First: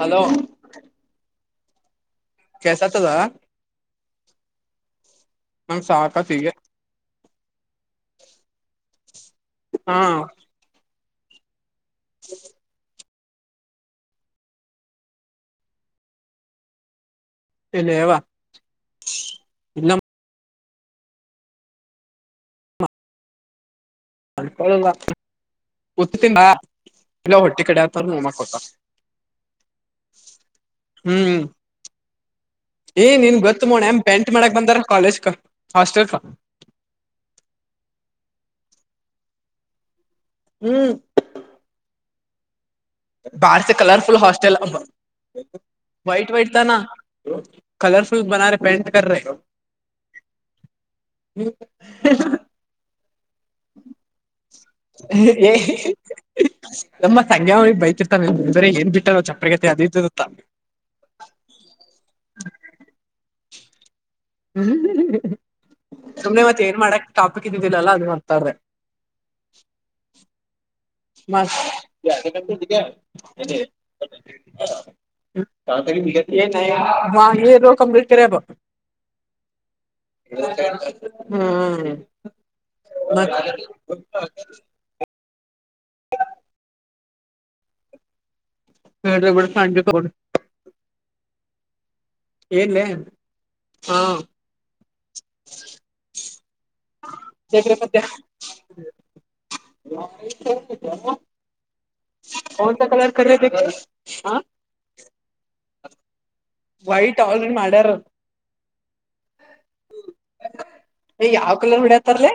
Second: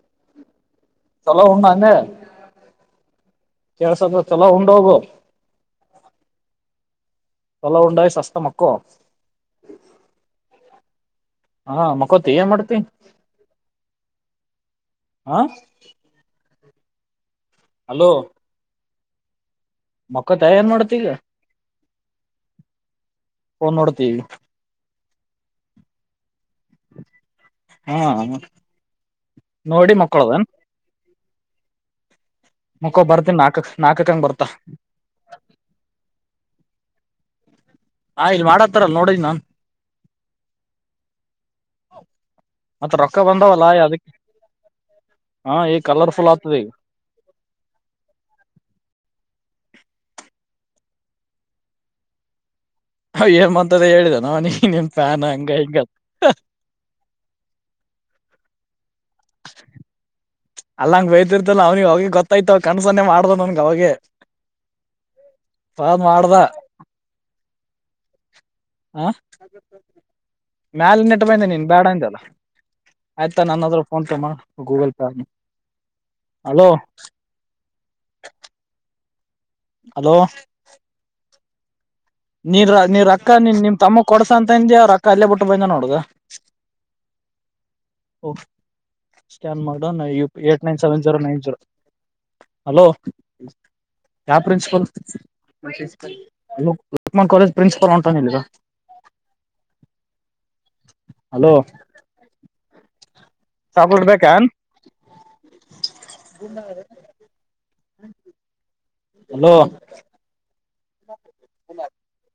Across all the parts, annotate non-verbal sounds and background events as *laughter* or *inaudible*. Hello ಹ ಉ್ಣ ಅಂಗ ಕಸತದ ಎಲ ಉು ಹೋಗೋ ಮಾಮ್ ಸಾವಕ ಸಿ ವಳವ ಉಂಡಾಯ ಶಸ್ತ ಮಕ್ಕೋ ಹಾ ಹಾ ಮಕ್ಕೊತಿ ಏ ಮಾಡ್ತಿ ಹಾ ಇಲ್ಲ ಎವ ಮಕ್ಕ ತಯಾರನ್ ಮಾಡತಲ್ಲ ನ್ಡ್ ಅ ಕೊಂಗ ಇಲ್ಲ ಹೊಟ್ಟೆ ಕಡೆ ಹಾ ಅಂತ ನಮ್ಮಕ್ತ ನೋಡಿ ಮಕ್ಕಳದನ್ ಹ್ಮ್ ಮಕ್ಕೋ ಏ ಬರ್ತೀನಿ ನಿನ್ ನಾಕಕ್ ಗೊತ್ತ ಮೋಣ ಹೆಮ ನಾಕಕ್ ಹಂಗ್ ಪೆಂಟ್ ಬರ್ತಾ ಮಾಡಕ್ ಬಂದಾರ ಕಾಲೇಜ್ ಕ ಹಾಸ್ಟೆಲ್ಕ ಹಾ ಇಲ್ ಮಾಡತ್ತಾರಲ್ ನೋಡಿದಿ ನಾನ್ ಹ್ಮ್ ಮತ್ ರೊಕ್ಕ ಬಂದಾವಲ್ಲ ಬಹಾರಸ ಅದಕ್ ಕಲರ್ಫುಲ್ ಹಾಸ್ಟಲ್ ಅಮ ಹಾ ಈಗ ಕಲರ್ಫುಲ್ ವ್ಟ್ ವೈಟ್ ಆಗ್ತದೆ ಈಗ ನಾ ಕಲರ್ಫುಲ್ ಬ ರ ಪೇಂಟ್ ರ ಹ್ಮ ಹ ಏ ಅಂತ ಹೇಳಿದ ನನಿ ಏ ನಮ್ಮ ಸಂಗ್ಯಾವಳಿ ಬೈತಿರ್ತಾನ ಬೇರೆ ಏನ್ ಬಿಟ್ಟಾರ ಚಪ್ರಗತೆ ಅದ ಅಲ್ಲಂಗ ಬಯ್ತಿರ್ತಲ್ಲ ಅವನಿ ಅವಿ ಗೊತ್ತಾಯ್ತವ ಕಣಸನ್ನೆ ಮಾಡ್ದ ನನ್ಗ ಅವೆ ಹ್ಮ ಸುಮ್ನೆ ಮತ್ತತ್ ಏನ್ ಮಾಡಕ್ ಟಾಪಿಕ್ ಇದ್ದಿದ್ದಿಲ್ಲಲ್ಲ ಅದ ಮಾಡ್ತಾರ್ರ ಆ ಮ್ಯಾಲ ನೆಟ್ ಮ ಬಂದೆ ನೀನ್ ಬೇಡ ಯ ಅಂದಲ್ಲ ಕತ ಆಯ್ತಾ ನನ್ನ ಹತ್ರ ಫೋನ್ ಪೇ ಮಾಡ ಗೂಗಲ್ ಪೇ ಹಲೋ ಬ ಹಲೋ ಹ್ಮ ನೀ ನೀವ ರಕ್ಕ ನಿ ನಿಮ ತಮ್ಮ ಕೊಡಸ ಅಂತಂದಿ ಅವ್ ರೊ ಅಲ್ಲೇ ಬಿಟ್ಟು ಬಂದ್ ನೋ ದ ಓ ಹೇಳ್ರಿ ಬಿಡ ಸ್ಕ್ಯಾನ್ ಸಂಜೆ ಮಾಡೋ ಕೊಡ್ eight nine seven zero nine zero ಏನ್ಲೆ ಹಲೋ ಹಾ ಯ ಪ್ರಿನ್ಸಿಪಲ್ ಮನ್ ಕಾಲೇಜ್ ಬೇಕ್ರಿ ಮತ್ತೆ ಪ್ರಿನ್ಸಿಪಲ್ ನಿರ ಹಲೋ ಕೌನ್ಸ ಕಲರ್ ಕ ಚಾಕ್ಲೇಟ್ ಹಾ ಬೇಕನ್ ವೈಟ್ ಆಲ್ನ್ ಮಾಡ್ಯಾರ ಹಲೋ ಯಾವ್ ಕಲರ್ ಹೊಡತಾರಲ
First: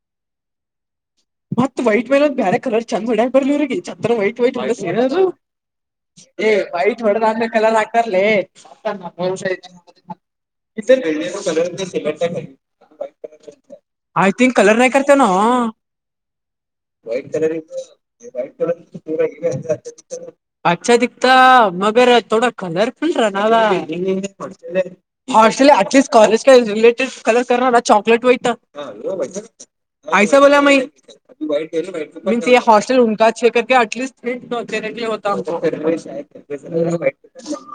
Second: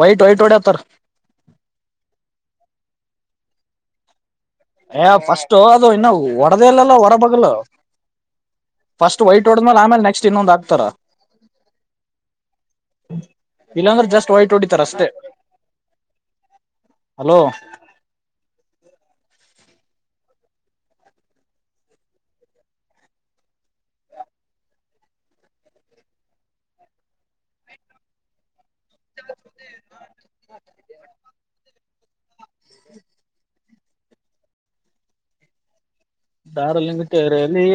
ವೈಟ್ ವೈಟ್ ಒಓಡೆಯತ ಮತ್ತ ವೈಟ್ ಮೇಲೆ ಒ ಬೇರೆ ಕಲರ್ ಚಂದ ಹೊಡ್ಯಾಕ್ ಬರ್ಲಿವ್ರರಿಗೆ ಚಂದರ ವೈಟ್ ವೈಟ್ ಏ ಫಸ್ಟ್ ಅದು ಇನ್ನು ಹೊಡದ ಇಲ್ಲಲ್ಲ ಹೊಡ ಹೊರಬಗಲ್ ನಾನ ಕಲರ್ ಆಕಾರಲ ಆತ ಬ ಫಸ್ಟ್ ಕಲರ್ ವೈಟ್ ಹೊಡದ್ಮೇಲೆ ಆಮೇಲೆ ನೆಕ್ಸ್ಟ್ ಇನ್ನೊಂದ್ ಹಾಕ್ತಾರ ಸಲೆಕ್ ಇಲ್ಲಾಂದ್ರೆ ಆಯ ಜಸ್ಟ್ ವೈಟ್ ಥಿಂಕ ಕಲರ್ ಹೊಡಿತಾರ ನ ಅಷ್ಟೇ ಕತ ನ ವ್ಟ್ ಹಲೋ ಕಲರ್ ಇ ವಟ್ ಕಲರ್ ಅಚ್ಚ ದಕ್ತ ಮಗರ್ ಥೋಡ ಕಲರ್ಫಲ್ ರ ನ ಹ ಹ ಎಟಲಿಸ್ಟ್ ಕಾಲಜ ರಲೆಟಡ್ ಕಲರ್ ಚಾಕಲೆಟ್ ವೈಟ್ಟ ಹ ಪಯಸ ಬೋಲ ಮ ಮೀನ್ಸ್ ಈ ಹಾಸ್ಟೆಲ್ ಹಾ ಕ ಅಟ್ಲಿಸ್ಟ್ ನೆ ದಾರಲಿಂಗ ಕೇರಿಯಲ್ಲಿ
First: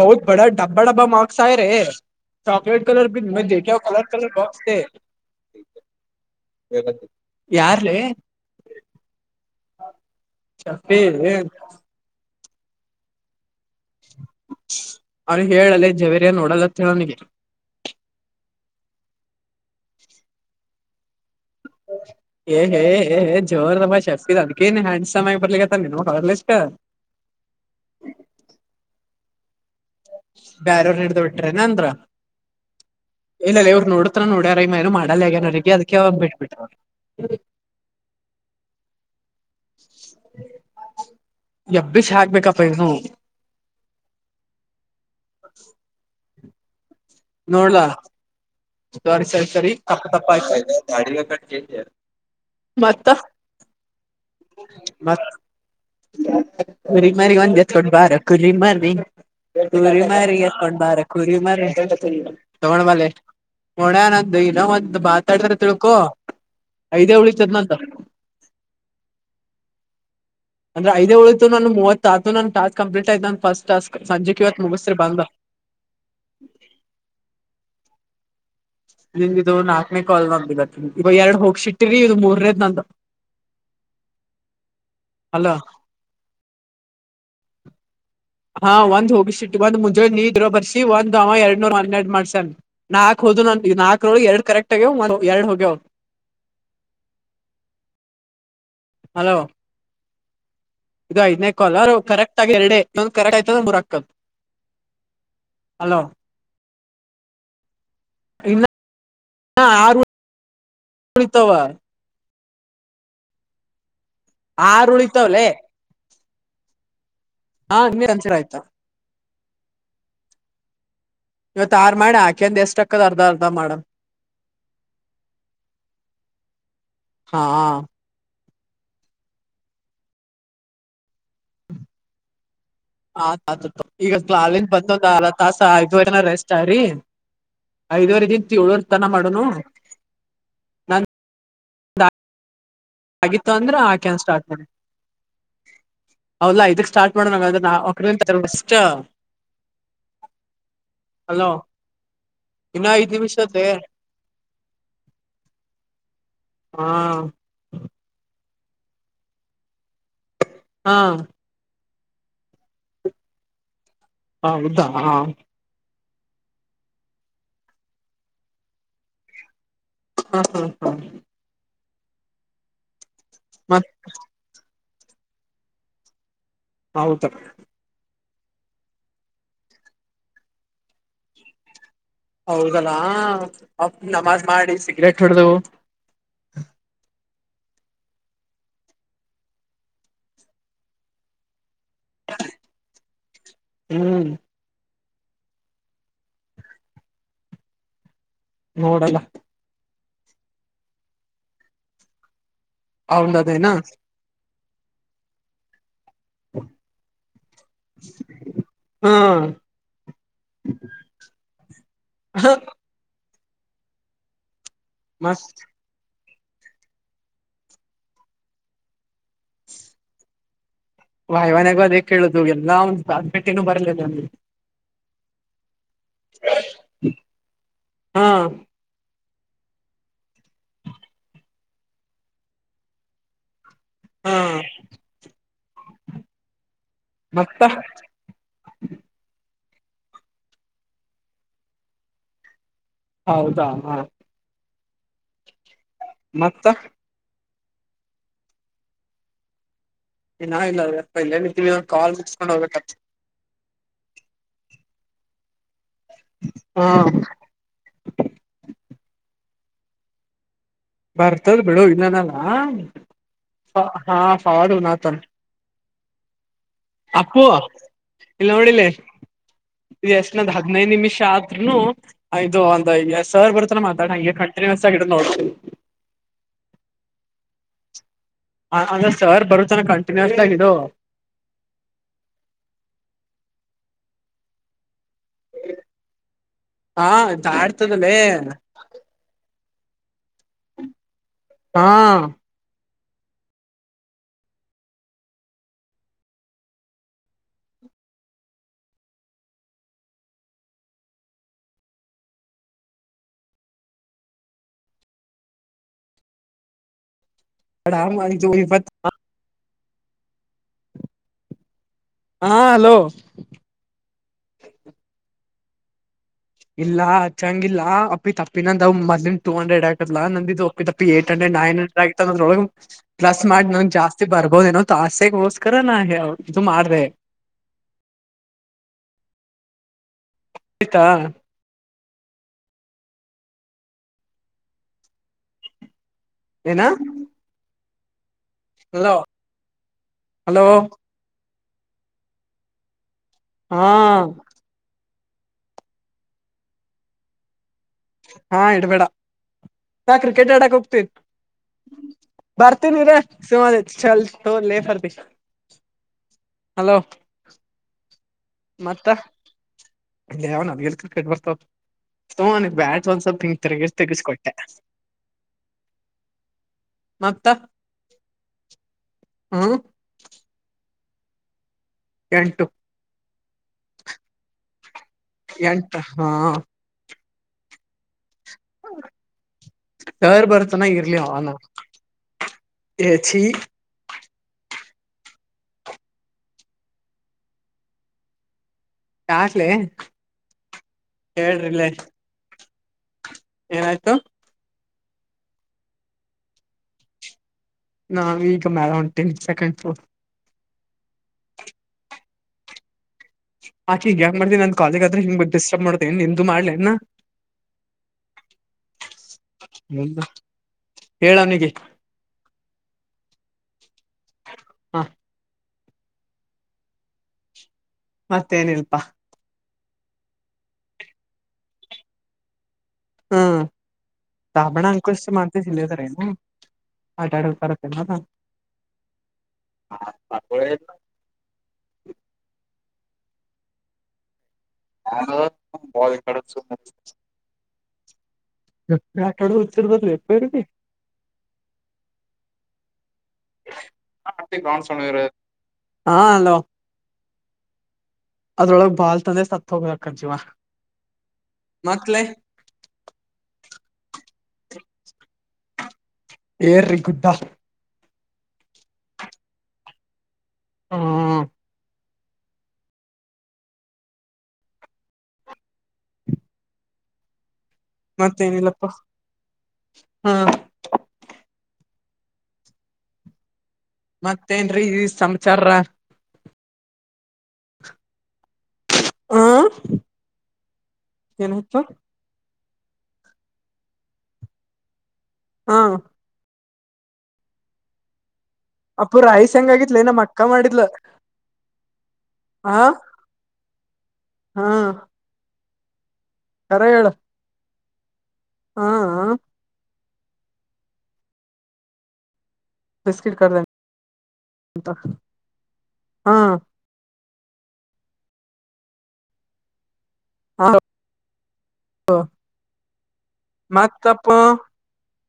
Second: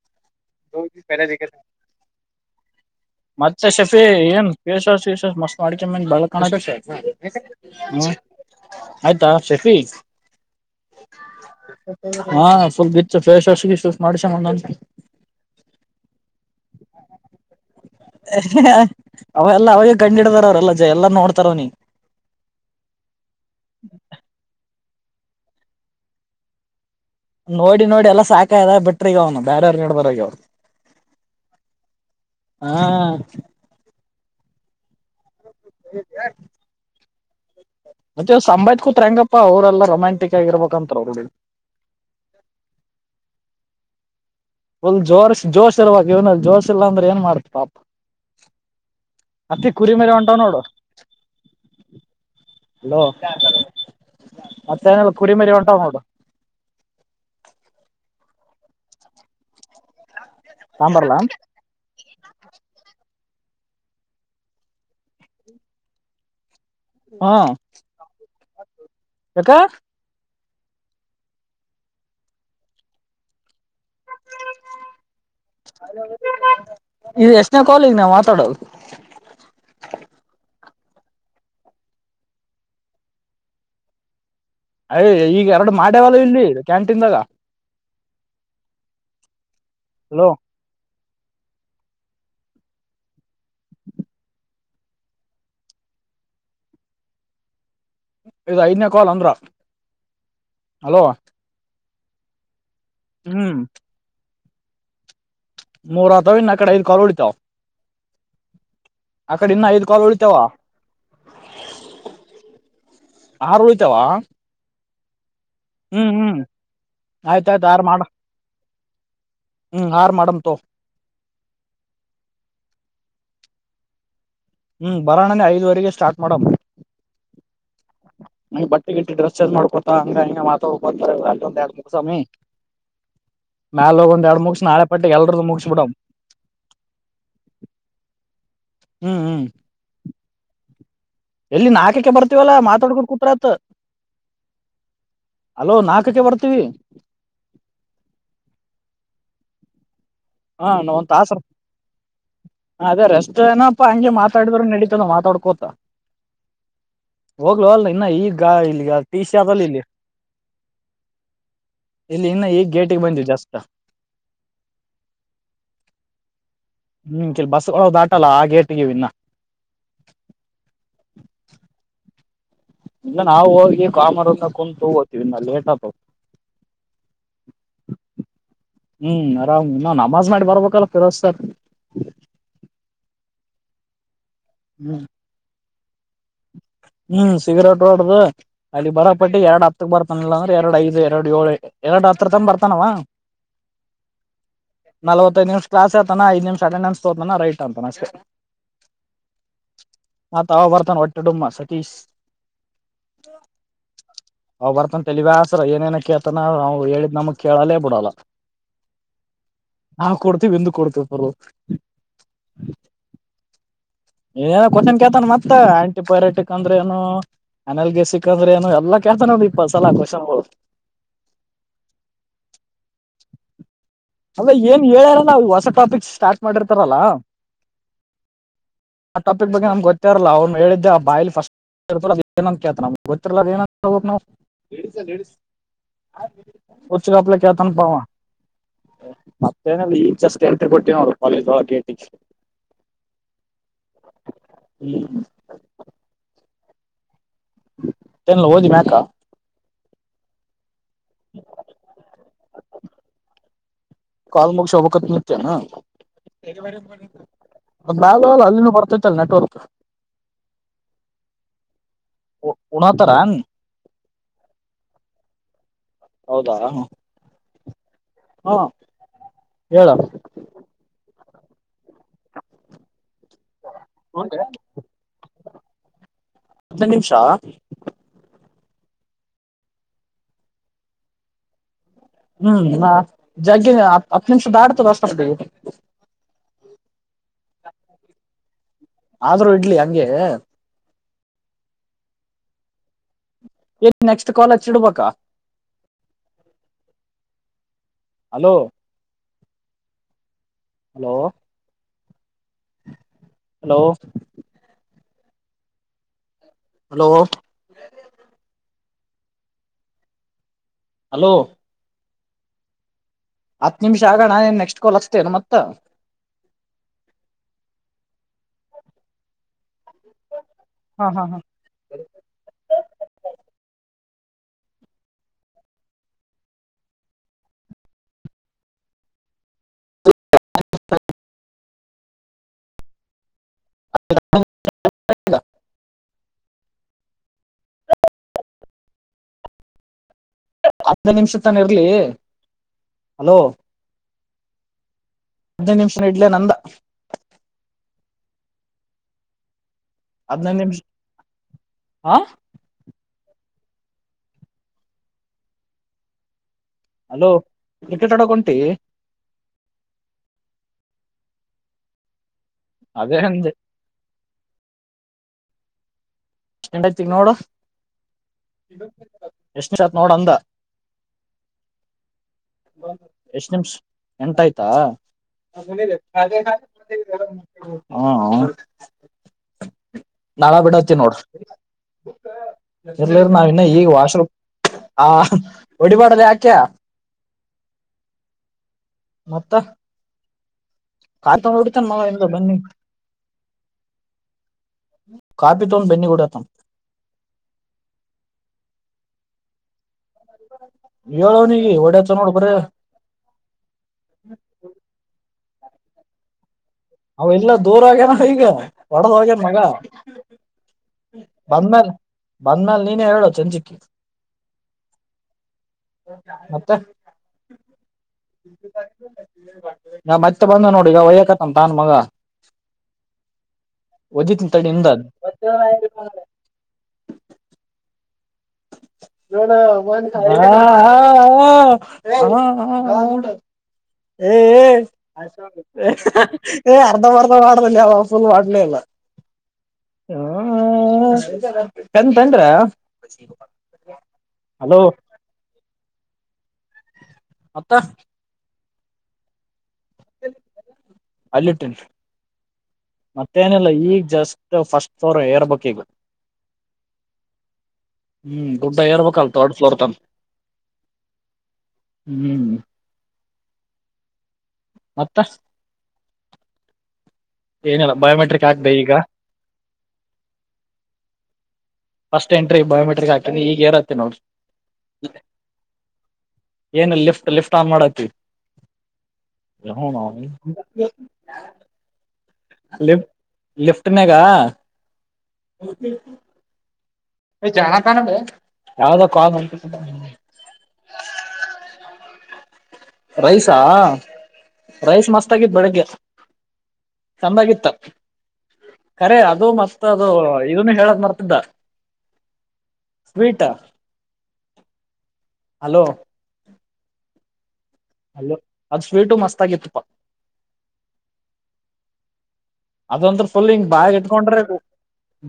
ಬೌತ್ ಬಡ ಡಬ್ಬಾ ಡಬ್ಬಾ ಮಾರ್ಕ್ಸ್ ಆಯ ರೆ ಮತ್ತೆ ಶೆಫಿ ಏನ್ ಬಾಕ್ಸ್ ತೆ ಪಸಸ್ ಶಸಸ್ ಮಸ್ತ್ ಮಾಡಕಮ್ಮನ್ ಬಳ ಕ ಯಾರ್ಲೆ ಹ್ಮ ಆಯ್ತಾ ಶಫಿ *inaudible* ಹಾಫುಲ್ ಗಿಚ್ ಫ್ಫ್ ಗಿ ಅವನು ಹೇಳಲ್ಲ ಜವೇರಿಯ ನೋಡಲತ್ತ ಅವನಿಗೆ ಅವೆಲ್ಲ ಅವಾಗ ಕಂಡ ಹಿಡದಾರ ಅವ್ರೆಲ್ಲ ಜ ಎಲ್ಲ ನೋಡ್ತ ಏ ಹೇ ಏ ಹೇ ಜೋರ್ ನಮ್ಮ ಶಸ್ತಿ ಅದ್ಕೇನ್ ಹ ಸಮಯ ಬದಲಿಷ್ಟ ನೋಡಿ ನೋಡಿ ಎಲ್ಲಾ ಸಾಕಾಯ ಬಿಟ್ರಿಗ ಅವ್ನು ಬೇರವ್ರ ಹೇಡಬಾರು ಬ್ಯರವ್ರ ಹಿಡ್ದ ಬಿಟ್ರೆನ ಅಂದ್ರ ಹಾ ಇಲ್ಲಲ್ಲ ಇವರು ನೋಡ ಹತ್ರ ನೋಡ್ಯಾರ್ ಏನು ಮಾಡಲ್ಲ ಯಗ್ಯನಗೆ ಅದಕ್ಕೆ ಬಿಟ್ಬಿಟ ಮತ್ತೆ ಸಂಂಬಾಜತ್ ಕೂತ್ಂಗ ಅಪ್ಪಾ ಅವ್ರಲ್ಲ ರೊಮ್ಯಾಂಟಿಕ್ ಆಗಿರ್ಬೇಕಂತ ಅವ್ರ ಎಬ್ಬಿಸಿ ಹಾಕ್ಬೇಕಪ್ಪ ಇವ್ನು ಲ್ ಜೋರ್ ಜೋಶ ಇರ್ವ ಇವ್ನಲ್ಲಿ ಜೋರ್ಶ ಇಲ್ಲಾ ಅಂದ್ರೆ ಏನ್ ಮಾಡ್ತ ಪಾಪ ಸರಿ ಸರಿ ಅತ್ತಿ ಸರಿ ಕುರಿ ತಪ್ಪ ಮರಿ ತಪ್ಪ ಹೊಂಟಾವ್ ಆಯ್ತಾ ನೋಡು ಗಾಡಿ ಕ ಹಲೋ ಮತ್ತೇನ ಮತ್ ಕುರಿ ಮರಿ ಹೊಂಟಾವ್ ನೋಡು ಗರಿಗ ಮರಿಗ ಒಂದತ್ಕೊಂಡ ಬಾರ ಕುರಿ ಮರಿ ಕುರಿ ಮಾರಿ ಎತ್ಕೊಂಡ್ ಬಾರ ತಾಂಬರ್ಲಾ ಕುರಿ ಮರಿ ತಗೊಂಡ ಮಲೆ ಮಣ್ಯ ನಂದು ಇಲ್ಲ ಒಂದು ಮಾತಾಡ್ತಾರ ತಿಳ್ಕೊ ಐದೇ ಉಳಿ ಚದನಂತ ಯಾಕ್ ಅಂದ್ರ ಐದೇ ಉಳು ಮೂವ ಆತು ಾಸ್ಕ್ ಕಂಪ್ಲೀಟ್ ಆ್ತ ನ ಫಸ್ಟ್ ಸ್ಕ ಸಜೆ ಕಿವತ್ ಮುಗಸತ್ರೆ ಬಾ ಇದು ಎಷ್ಟನೇ ಕಾಲ್ ಈಗ ನಾವ್ ಮಾತಾಡೋದು ಇವ ಎರಡ್ ಹೋಗಸಿಟ್ಟಿರಿ ಇದು ಮೂರನೇದ ನಂದ ಅಯ ಈಗ ಎರಡು ಮಾಡ್ಯವಲ್ಲ ಇಲ್ಲಿ ಕ್ಯಾಂಟೀನ್ದಾಗ ಹಾ ಒಂದ್ ಹೋಗಿಸಿಟ್ಟು ಬಂದ್ ಮುಂಜಳೆ ಹಲೋ ನೀ್ರ ಬರ್ಸಿ ಒಂದ್ ಎರಡ್ ನೂರ್ ಹನ್ನೆರಡು ಮಾಡ್ಸನ್ ನಾಕ್ ಹೋದು ನ ನಾಕಕ್ ನೋಳ ಎರಡ್ ಕರೆಕ್ಟ್ ಆಗ್ಯವ ಎರಡ್ ಹೋಗ್ಯವ್ *inaudible* ಇದ ಐದನೇ ಕಾಲ್ ಅಂದ್ರ ಹಲೋ ಇದು ಐದನೇ ಕಲರ್ ಕರೆಕ್ಟ್ ಆಗ ಎರಡ ಕರೆಕ್ಟ್ ಹ್ಮ್ ಆಯ್ತದ ಮುರಾಕ್ಕ ಮೂರ್ ಆತಾವ ಇನ್ ಕಡೆ ಐದ್ ಕಳಿತಾವ ಇನ್ನ ಆ ಕಡೆ ಇನ್ನ ಐದು ಆರು ಕಾಲು ಉಳಿತಾವ ಉಳಿತಾವ ಆರು ಉಳತಾವ ಆರು ಉಳಿತವಲ್ಲೇ ಹ್ಮ್ ಹ್ಮ್ ಆಯ್ತಾಯ್ತು ಹಾ ಯಾರು ಮಾಡ ನಿನ್ನೆ ಕನ್ಸಿಡರ್ ಆಯ್ತ ಹ್ಮ್ ಆರ ಮಾಡಡಮ ತ ಇವತ್ ಆರ ಮಾಡ ಆಕೆಂದ ಎಷ್ಟ ಅಕ್ಕದ್ ಅರ್ಧ ಅರ್ಧ ಮಾಡ ಹ್ಮ್ ಬರೋಣನ ಐದ್ವರೆಗೆ ಸ್ಟಾರ್ಟ್ ಮಾಡಮ್ಮ ಹಾ ನಂಗೆ ಬಟ್ಟೆ ಗಿಟ್ಟಿ ಡ್ರೆಸ್ ಚೇಂಜ್ ಮಾಡ್ಕೊತ ಹಂಗ ಹಂಗ ಮಾತಾಕೊತಾರೆಂದ ಎರಡು ಮೂರು ಸಮಿ ಆತ ಈಗ ಅಲಿಂದ ಬಂದ ಪಟ್ಟಿಗೆ ಅ ಎಲ್ರದು ತಾಸ ಮುಗಿಸ್ ಬಿಡಮ್ ಐದುವರಿ ನ ರೆಸ್ಟ್ ಆ ಐದುವರೆ ದಂತ ಏಳುವರ್ ತನ ಹ್ಮ್ ಮಾಡೋನು ಹ್ಮ್ ಎಲ್ಲಿ ನಾಕೆ ಬರ್ತವಲ್ಲ ಮಾ ಆಗಿತ್ತು ಅಂದ್ರೆ ಆಕೆನ್ ಸ್ಟಾರ್ಟ ಮಾಡಿ ಅಲೋ ನಾಲ್ಕಕ್ಕೆ ಬರ್ತೀವಿ ಹೌದಾ ಇದಕ್ ಸ್ಟಾರ್ಟ್ ಮಾಡಣ್ರ ನಾಷ್ಟ ಹಾ ನಾವ ಒಂತ ಆಸರ ಅಲೋ ಇನ್ನ ಅದೇ ಐದ್ ರಸ್ತೆ ನಿಮಿಷತೆ ಏನಪ್ಪಾ ಹಂಗೆ ಮಾತಾಡಿದರು ನಡೀತದ ಮಾತಾಡ್ಕೋತ ಹಾ ಹೋಗ್ಲೋ ಅಲ್ಲ ಇನ್ನ ಈಗ ಇಲ್ಲಿ ಟ ಶಲ್ಲಿ ಇಲ್ಲಿ ಹಾ ಇಲ್ಲಿ ಇನ್ನು ಈಗಗ್ ಗೇಟಿಗೆ ಬಂದು ಜಾಸ್ತ ಹಾ ಉದದಾ ಹಾ ಹ್ಮ್ ಕೆಲ್ ಬಸ್ ಒಳ ದಾಟಲ್ಲ ಆ ಗೇಟ್ಗವಿನ್ನ ಹ್ಮ ಹಾ ಹಾ ಇಂದ ನಾವು ಹೋಗಿ ಮತ್ ಕಾಮಾರಸ ಕುಂತಗೋತೀವಿ ಇ ನ ಲೇಟ್ ಆಗ್ ಹೌದ ಹ್ಮ್ ಆರಾಮ್ ನಾ ನಮಾಜ್ ಮಾಡಿ ಬರ್ಬೇಕಲ್ಲ ಫಿರೋಸ್ರ್ ಹೌದಲ್ಲಾ ಅಪ್ಪ ನಮಾಜ್ ಮಾಡಿ ಹ್ಮ್ ಸಿಗರೇಟ್ ಹೊಡ್ದವು ಹ ಹ್ಮ್ ಸಿಗರೇಟ್ ರೋಡ್ದ ಅಲ್ಲಿ ಬರೋ ಪಟ್ಟಿ ಎರಡ್ ಹತ್ತಕ್ ಬರ್ತಾನಿಲ್ಲ ಅಂದ್ರೆ ಎರಡ್ ಐದು ಎರಡು ಏಳು ಎರಡು ಹತ್ರ ತಂದ ಬರ್ತಾನವ ಹ್ಮ್ ನಲವತ್ತೈದು ನಿಮಿಷ ಕ್ಲಸ್ತ ಐದು ನಿಮಿಷ ಅಟೆನ್ಸ್ ತೋತಾನ ರೈಟ್ ಅಂತಾನ ನೋಡಲ್ಲ ಮತ್ಯಾವ ಬರ್ತಾನ ಹೊಟ್ಟಿ ಡುಮ್ಮ ಸತೀಶ್ ಅವಂದದೇನು ಅವ್ ಬರ್ತಾನ ಆಸತ್ರ ಏನೇನ ಕೇಳ್ತಾನ ನಾವು ಹೇಳಿದ್ ನಮಗ್ ಕೇಳಲ್ಲೇ ಬಿಡಲ್ಲ ಹಾ ಹಾ ಕೊಡ್ತೇವಿ ಇಂದು ಕೊಡ್ತೇವ *unintelligible* ಏನ ಕೊಟ್ಟನ್ ಕೇಳ್ತನ್ ಮತ್ತ ಮಸ್ತ್ ಆಂಟಿಬಯೋಟಕ್ ಅಂದ್ರೆ ಏನು ಅನಲ್ಗೆಸಿಕ್ ಅಂದ್ರೆ ಏನು ಎಲ್ಲಾ ಕೇಳ್ತಾನೆ ನೋಡು ಇಪ್ಪತ್ತು ಸಲ ಖುಷ *unintelligible* ವಾಯ್ವನ್ಗ ಅದೇ ಕೇಳುದು ಎಲ್ಲ *unintelligible* ಬರ್ಲ ಅಲ್ಲ ಏನ್ ಹೇಳ್ಯಾರ ನಾವು ಹೊಸ ಟಾಪಿಕ್ ಸ್ಟಾರ್ಟ್ ಮಾಡಿರ್ತಾರಲ್ಲ ಹಾ ಆ ಟಾಪಕ್ ಬಗ್ಗೆಮ್ ಗೊತೇ ಇಲ್ಲ ಅವ್ನು ಹೇಳಿದ್ದೆ ಆ ಬಾಯಲ್ಲಿ ಫಸ್ಟ್ ನಮ್ ಗೊತ್ತಿರಲ್ಲ ಏನ ಹಾ *unintelligible* ಮತ್ತ ಹತಾನ ಪಾವ ಮತ್ತೇಲ್ಲಿ ಈಗಷ್ಟು ಎಂಟ್ರಿ ಕೊಟ್ಟೆ ಕಾಲೇಜ್ ಒಳಗೆ ಗೇಟಿಗೆ ಹೌದಾ ಹಾ ಹ್ಮ ಮತ್ತೆ ತನು ಓದಿ ಮ್ಯಾಕ್ಕ ಇನ್ನ ಇಲ್ಲ ಅಪ್ಪ ಇಲ್ಲೇನು *unintelligible* ಕಾಲ್ ಮುಗಿಸ್ಕೊಂಡು ಹೋಗ್ಬೇಕಂತೆ ಕಾಲ್ ಮುಗಿಸ್ಕೊಂಡು ಮತ್ತೆ ಹೋಗ್ಬೇಕೇನು ಹಾ *unintelligible* ನೆಟ್ವರ್ಕ್ ಬರ್ತದ ಬಿಡು ಇಲ್ಲನಲ್ಲ ಉಣತಾರ ಹಾ ಪಾಡುನಾಥನಾ ಹೌದಾ ಅಪ್ಪು ಇಲ್ಲಿ ಹಾ ನೋಡಿಲ್ಲಿ ಹೇಳ ಎಷ್ಟನದ ಹದನೈದು ನಿಮಿಷ ಇದು ಒಂದ ಸರ್ ಬರ್ತಾನ ಮಾತಾಡ ಹಗೆ ಒಂದೇ ಕಂಟಿನ್ಯೂಸ್ ಆಗಿ ಹಿಡಿದು ನೋಡು ಹದನೈದು ನಿಮಿಷ ಹ ಅಂದ್ರ ಸರ್ ಬರುತ್ತನ ಕಂಟಿನ್ಯೂಸ್ ಆಗ ಇಡು ಹ್ಮ್ ಜಲ್ದಿ ಹತ್ತು ನಿಮಿಷದಾಡ್ತದ ಅಷ್ಟಪ ಹಾ ಆಡ್ತದಲ್ಲೇ ಆದ್ರೂ ಇಡ್ಲಿ ಹಂಗೆ ಹಾ ಏನ್ ನೆಕ್ಸ್ಟ್ ಕಾಲ್ ಹಚ್ಚಿ ಇಡ್ಬೇಕಾ ಹಲೋ ಹಲೋ ಹಲೋ ಹಲೋ ಆ ಮಾಡವ *unintelligible* ಹಲೋ ಹಾ ಹಲೋ ಹತ್ ನಿಮಿಷ ಆಗ *unintelligible* ನೆಕ್ಸ್ಟ್ ಕಾಲ್ ಹಚ್ಟೇನ ಮತ್ತ ಇಲ್ಲ ಹಚಂಗಿಲ್ಲಲ್ಲ ಅಪ್ಪಿ ತಪ್ಪಿನಂದ್ ಮೊದಲಿಂದು ಟೂ ಹಂಡ್ರೆಡ್ ಆಗ್ತ ನಂದಿದಪ್ಪಪ್ಪ ಹಾ ಹಾ ಏಟ್ ಹಾ ಹಂಡ್ರೆಡ್ ನೈನ್ ಹಂಡ್ರೆ ಆಗತ ಅದ್ರೊಳಗ ಪ್ಲಸ್ ಮಾಡ ನ ಜಾಸ್ತಿ ಬರ್ಬೋದೇನೋ ಆಸೆಗೋಸ್ಕರ ನಾ ಇದು ಮಾಡ್ದೆ ಆಯ್ತಾ *inaudible* ಏನಾ ಹಲೋ ಹಲೋ ಬರ್ತನ್ ಇರಲೇ ಹಾ ಹದಿನೈ ನಿಮಿಷ ಇಡ್ಲೇ ನಂದ ಹಾ ಇಡಬೇಡ ನಾ ಕ್ರಿಕೆಟ್ ಹದ್ನೈದು ಆಡಕ್ ನಿಮಿಷ ಹೋಗ್ತಿನಿ ಹಾ ಬರ್ತೀನಿರೆ *unintelligible* ಚಲ್ *unintelligible* ಹಲೋ ಕ್ರಿಕೆಟ್ ಹಾಡಕ್ ಮತ್ತಾವನಾಗ ಎಲ್ಲಿ ಕ್ರಿಕೆಟ್ ಬರ್ತದ ಸೋನಗ್ ಬ್ಯಾಟ್ ಅದೇ ಒಂದ ಸ್ವಲ್ಪ ಅಂದೆ ಹಿಂಗ್ ತಿಗ ತೆಗಸ್ಕೊಟ್ಟೆ ಎಷ್ಟ ಗಂಟೈತಿಗ ನೋಡು ಮತ್ತ ಹ್ಮ ಎಷ್ಟಸತ್ ನೋಡ ಅಂದ ಎಂಟು ಎಷ್ಟ ಎಮ್ಸ್ ಎಂತ ಆಾಯ್ತಾ ಎಂಟ ಹಾ ಹಾ ರ್ ಬರ್ತನ ಇರ್ಲಿ ಅವ ಇರ್ಲರ್ ಛೀ ನಾವ ಇನ್ನ ಈಗ ವಾಷ್ರೂ ಹಾ ಒಡಿಪಾಡಲ್ಲ ಆಾಕಯ ಮತ್ತ ಯಾಕ್ಲೆ ಕಾತ ಹೊಡಿತನ್ ಹೇಳ್ರಿಲೆ ಮಗ ಎ ಬನ್ನಿ ಏನಾಯ್ತು ಕಪಿ ತೋನ್ ಬೆನ್ನಿ ಕೂಡ ತಂ ನಾ ಈಗ ಮೇಾಲ ಉಂಟೇನೆ ಸೆಕೆಂಡ್ ಫ್ಲೋರ್ ಹೇಳೋನಿಗೆ ಒಡತ ನೋಡ ಬರ ಆಾೆ ಈಗ ಹಂಗ ಮಾಡತನಿ ನ್ ಕಾಲೇಗ ಆದ್ರೆ ಹಂಗ್ ಡಿಸ್ಟರ್ಬ್ ಮಾಡತೇ ನಿಂದುು ಮಾಡ್ಲೆ ಅವ ಎಲ್ಲ ದೂರ ಆಗ್ಯನ ಈಗ ಹೊಡದಗ್ಯನ ಮಗ ಹೇಳ ಅವ್ನಿಗೆ ಬಂದ್ಮೇಲೆ ಬಂದ್ಮೇಲೆ ನೀನೇ ಹೇಳು ಚಂಜಕ್ಕಿ ಹಾ ಹತ್ತ ಮತ್ತೇನಿಲ್ಪಾ ನಾ ಮತ್ತೆ ಬಂದ ನೋಡಿ ಈಗ ಒಯಕತಂತ ನನ್ ಮಗ ಹ್ಮ್ ವದ ನಿ ತಡೆ ತಾಬಣ ಇಮದಾದ ಅಂಕುಶ್ ಮಾಡ್ತಿಸ್ ಇಲ್ಲಿದಾರೇನು ಆಟ ಆಡ ತರತ್ತೇ ನ ಹ ಹ ಹ್ಮ ಏ ಅರ್ಧ ಮರ್ಧ ಮಾಡಲ್ಲ ಯ ಫುಲ್ ಮಾಡ್ಲೇ ಇಲ್ಲ ಆಟಾಡ ಹುಚ್ಚಿರ್ದರ್ಲಿ ಎಪ್ಪೇರ್ಗೆ ಹ್ಮ ಚಂದ ತನ್್ರ ಹ ಹಲೋ ಮತ್ತ ಅದ್ರೊಳಗ್ ಬಾಲ್ ತಂದ್ರೆ ಸತ್ ಹೋಗದಕನ್ ಜೀವ ಅಲ್ಲಿಟ್ಟಿನಿ ಮಕ್ಳೇ ಮತ್ತೇನಿಲ್ಲ ಈಗ ಜಸ್ಟ್ ಫಸ್ಟ್ ಫ್ಲೋರ್ ಏರ್ಬೇಕ ಈಗ ಏರರಿ ಗುಡ್ಡ ಹ್ಮ್ ದುಡ್ಡ ಹೇರ್ಬೇಕಲ್ ಥರ್ಡ್ ಫ್ಲೋರ್ ತನ್ ಹ್ಮ ಹ ಹ್ಮ್ ಮತ್ತೆ ಏನಲ್ಲ ಬಯೋಮೆಟ್ರಿಕ್ ಆಕ್ಿದೆ ಮತ್ತೇನಿಲ್ಲಪ್ಪ ಈಗ ಹಾ ಫಟ್ ಎಂ್ರಿ ಬಯೋಮೆಟ್ರಕ್ ಆಾತದೆ ಈಗ ಇರತ್ತೆ ಮತ್ತೇನ್ೀ ಈ ಸಮಚಾರ ಏನು ಲಿಫ್ಟ್ ಲಿಫ್ಟ್ ಆನ್ ಮಾಡತ್ತವಿ ಹ ಏನಾಯ್ತು ಲಿಫ್ಟ ಲಿಫ್ಟ ಮ ಕ ಹ ಜಾಣ ತಾನ ಬ ಯಾವದೋ ಅಪ್ಪು ಕಾಲ್ ರೈಸ್ ಮಾಡ ಹೆಂಗಾಗಿತ್ಲೆ ನಮ್ ಅಕ್ಕ ಮಾಡಿದ್ಲ ಹ ರೈಸಾ ಹಾ ರೈಸ್ ಮಸ್ತ್ ಆಗಿದ ಬೆಳಿಗ್ಗೆ ಕರೆ ಹೇಳ ಚಂದಾಗಿತ್ತ ಹ ಖರೆ ಅದು ಮಸ್ತ್ ಅದು ಇದನು ಹೇಳದ ಮರ್ತಿದ್ದ ಬಿಸ್ಕಿಟ್ ಸ್ವೀಟ್ ಕದನೆಂತ ಹಲೋ ಹಾ ಅಲ್ಲ ಅದು ಸ್ವೀಟು ಮಸ್ತ್ ಆಗಿತ್ತುಪ್ಪಾ ಹ ಹ ಅದಂದ್ರ ಫಲ್ ಹಿಂಗ್ ಬಾ ಇಟ್ಕೊಂಡ್ರಿ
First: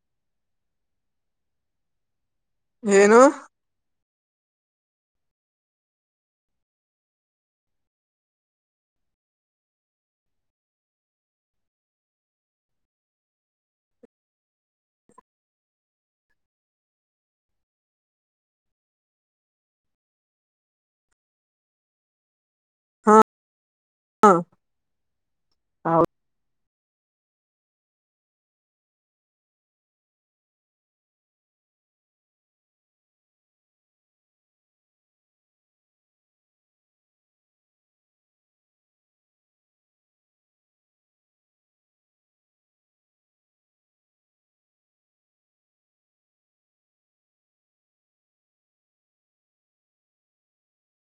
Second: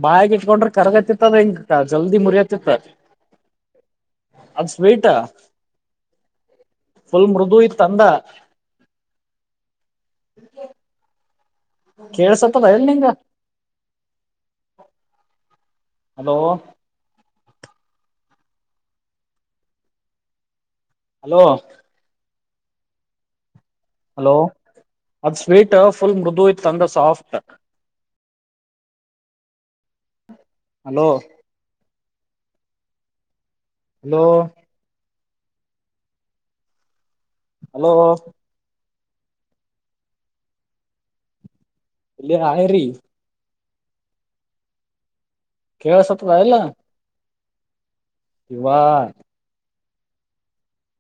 ಬಾಯಗ ಇಟ್ಕೊಂಡ್ರ ಕರ್ಗತ್ತತ್ತದ ಹೆಂಗ್ ಜಲ್ದಿ ಮುರಿಯತ್ ಏನು ಅದು ಸ್ಟಾ ಫುಲ್ ಮೃದುಯ ತಂದ ಕೇಳ್ಸತದ ಎಲ್ ನಿಂಗ ಹಲೋ ಹಲೋ ಹಾ ಹಲೋ ಅದ ಸ್ವೀಟ್ ಹಾ. ಫುಲ್ ಮೃದು ಇತ್ ಅಂದ ಸಾಫ್ಟ ಹಲೋ ಹಲೋ ಹಲೋ ಇಲ್ಲಿಯ ಆಯರಿ ಕೇಳಸತ್ ಎಲ್ಲ ಇವ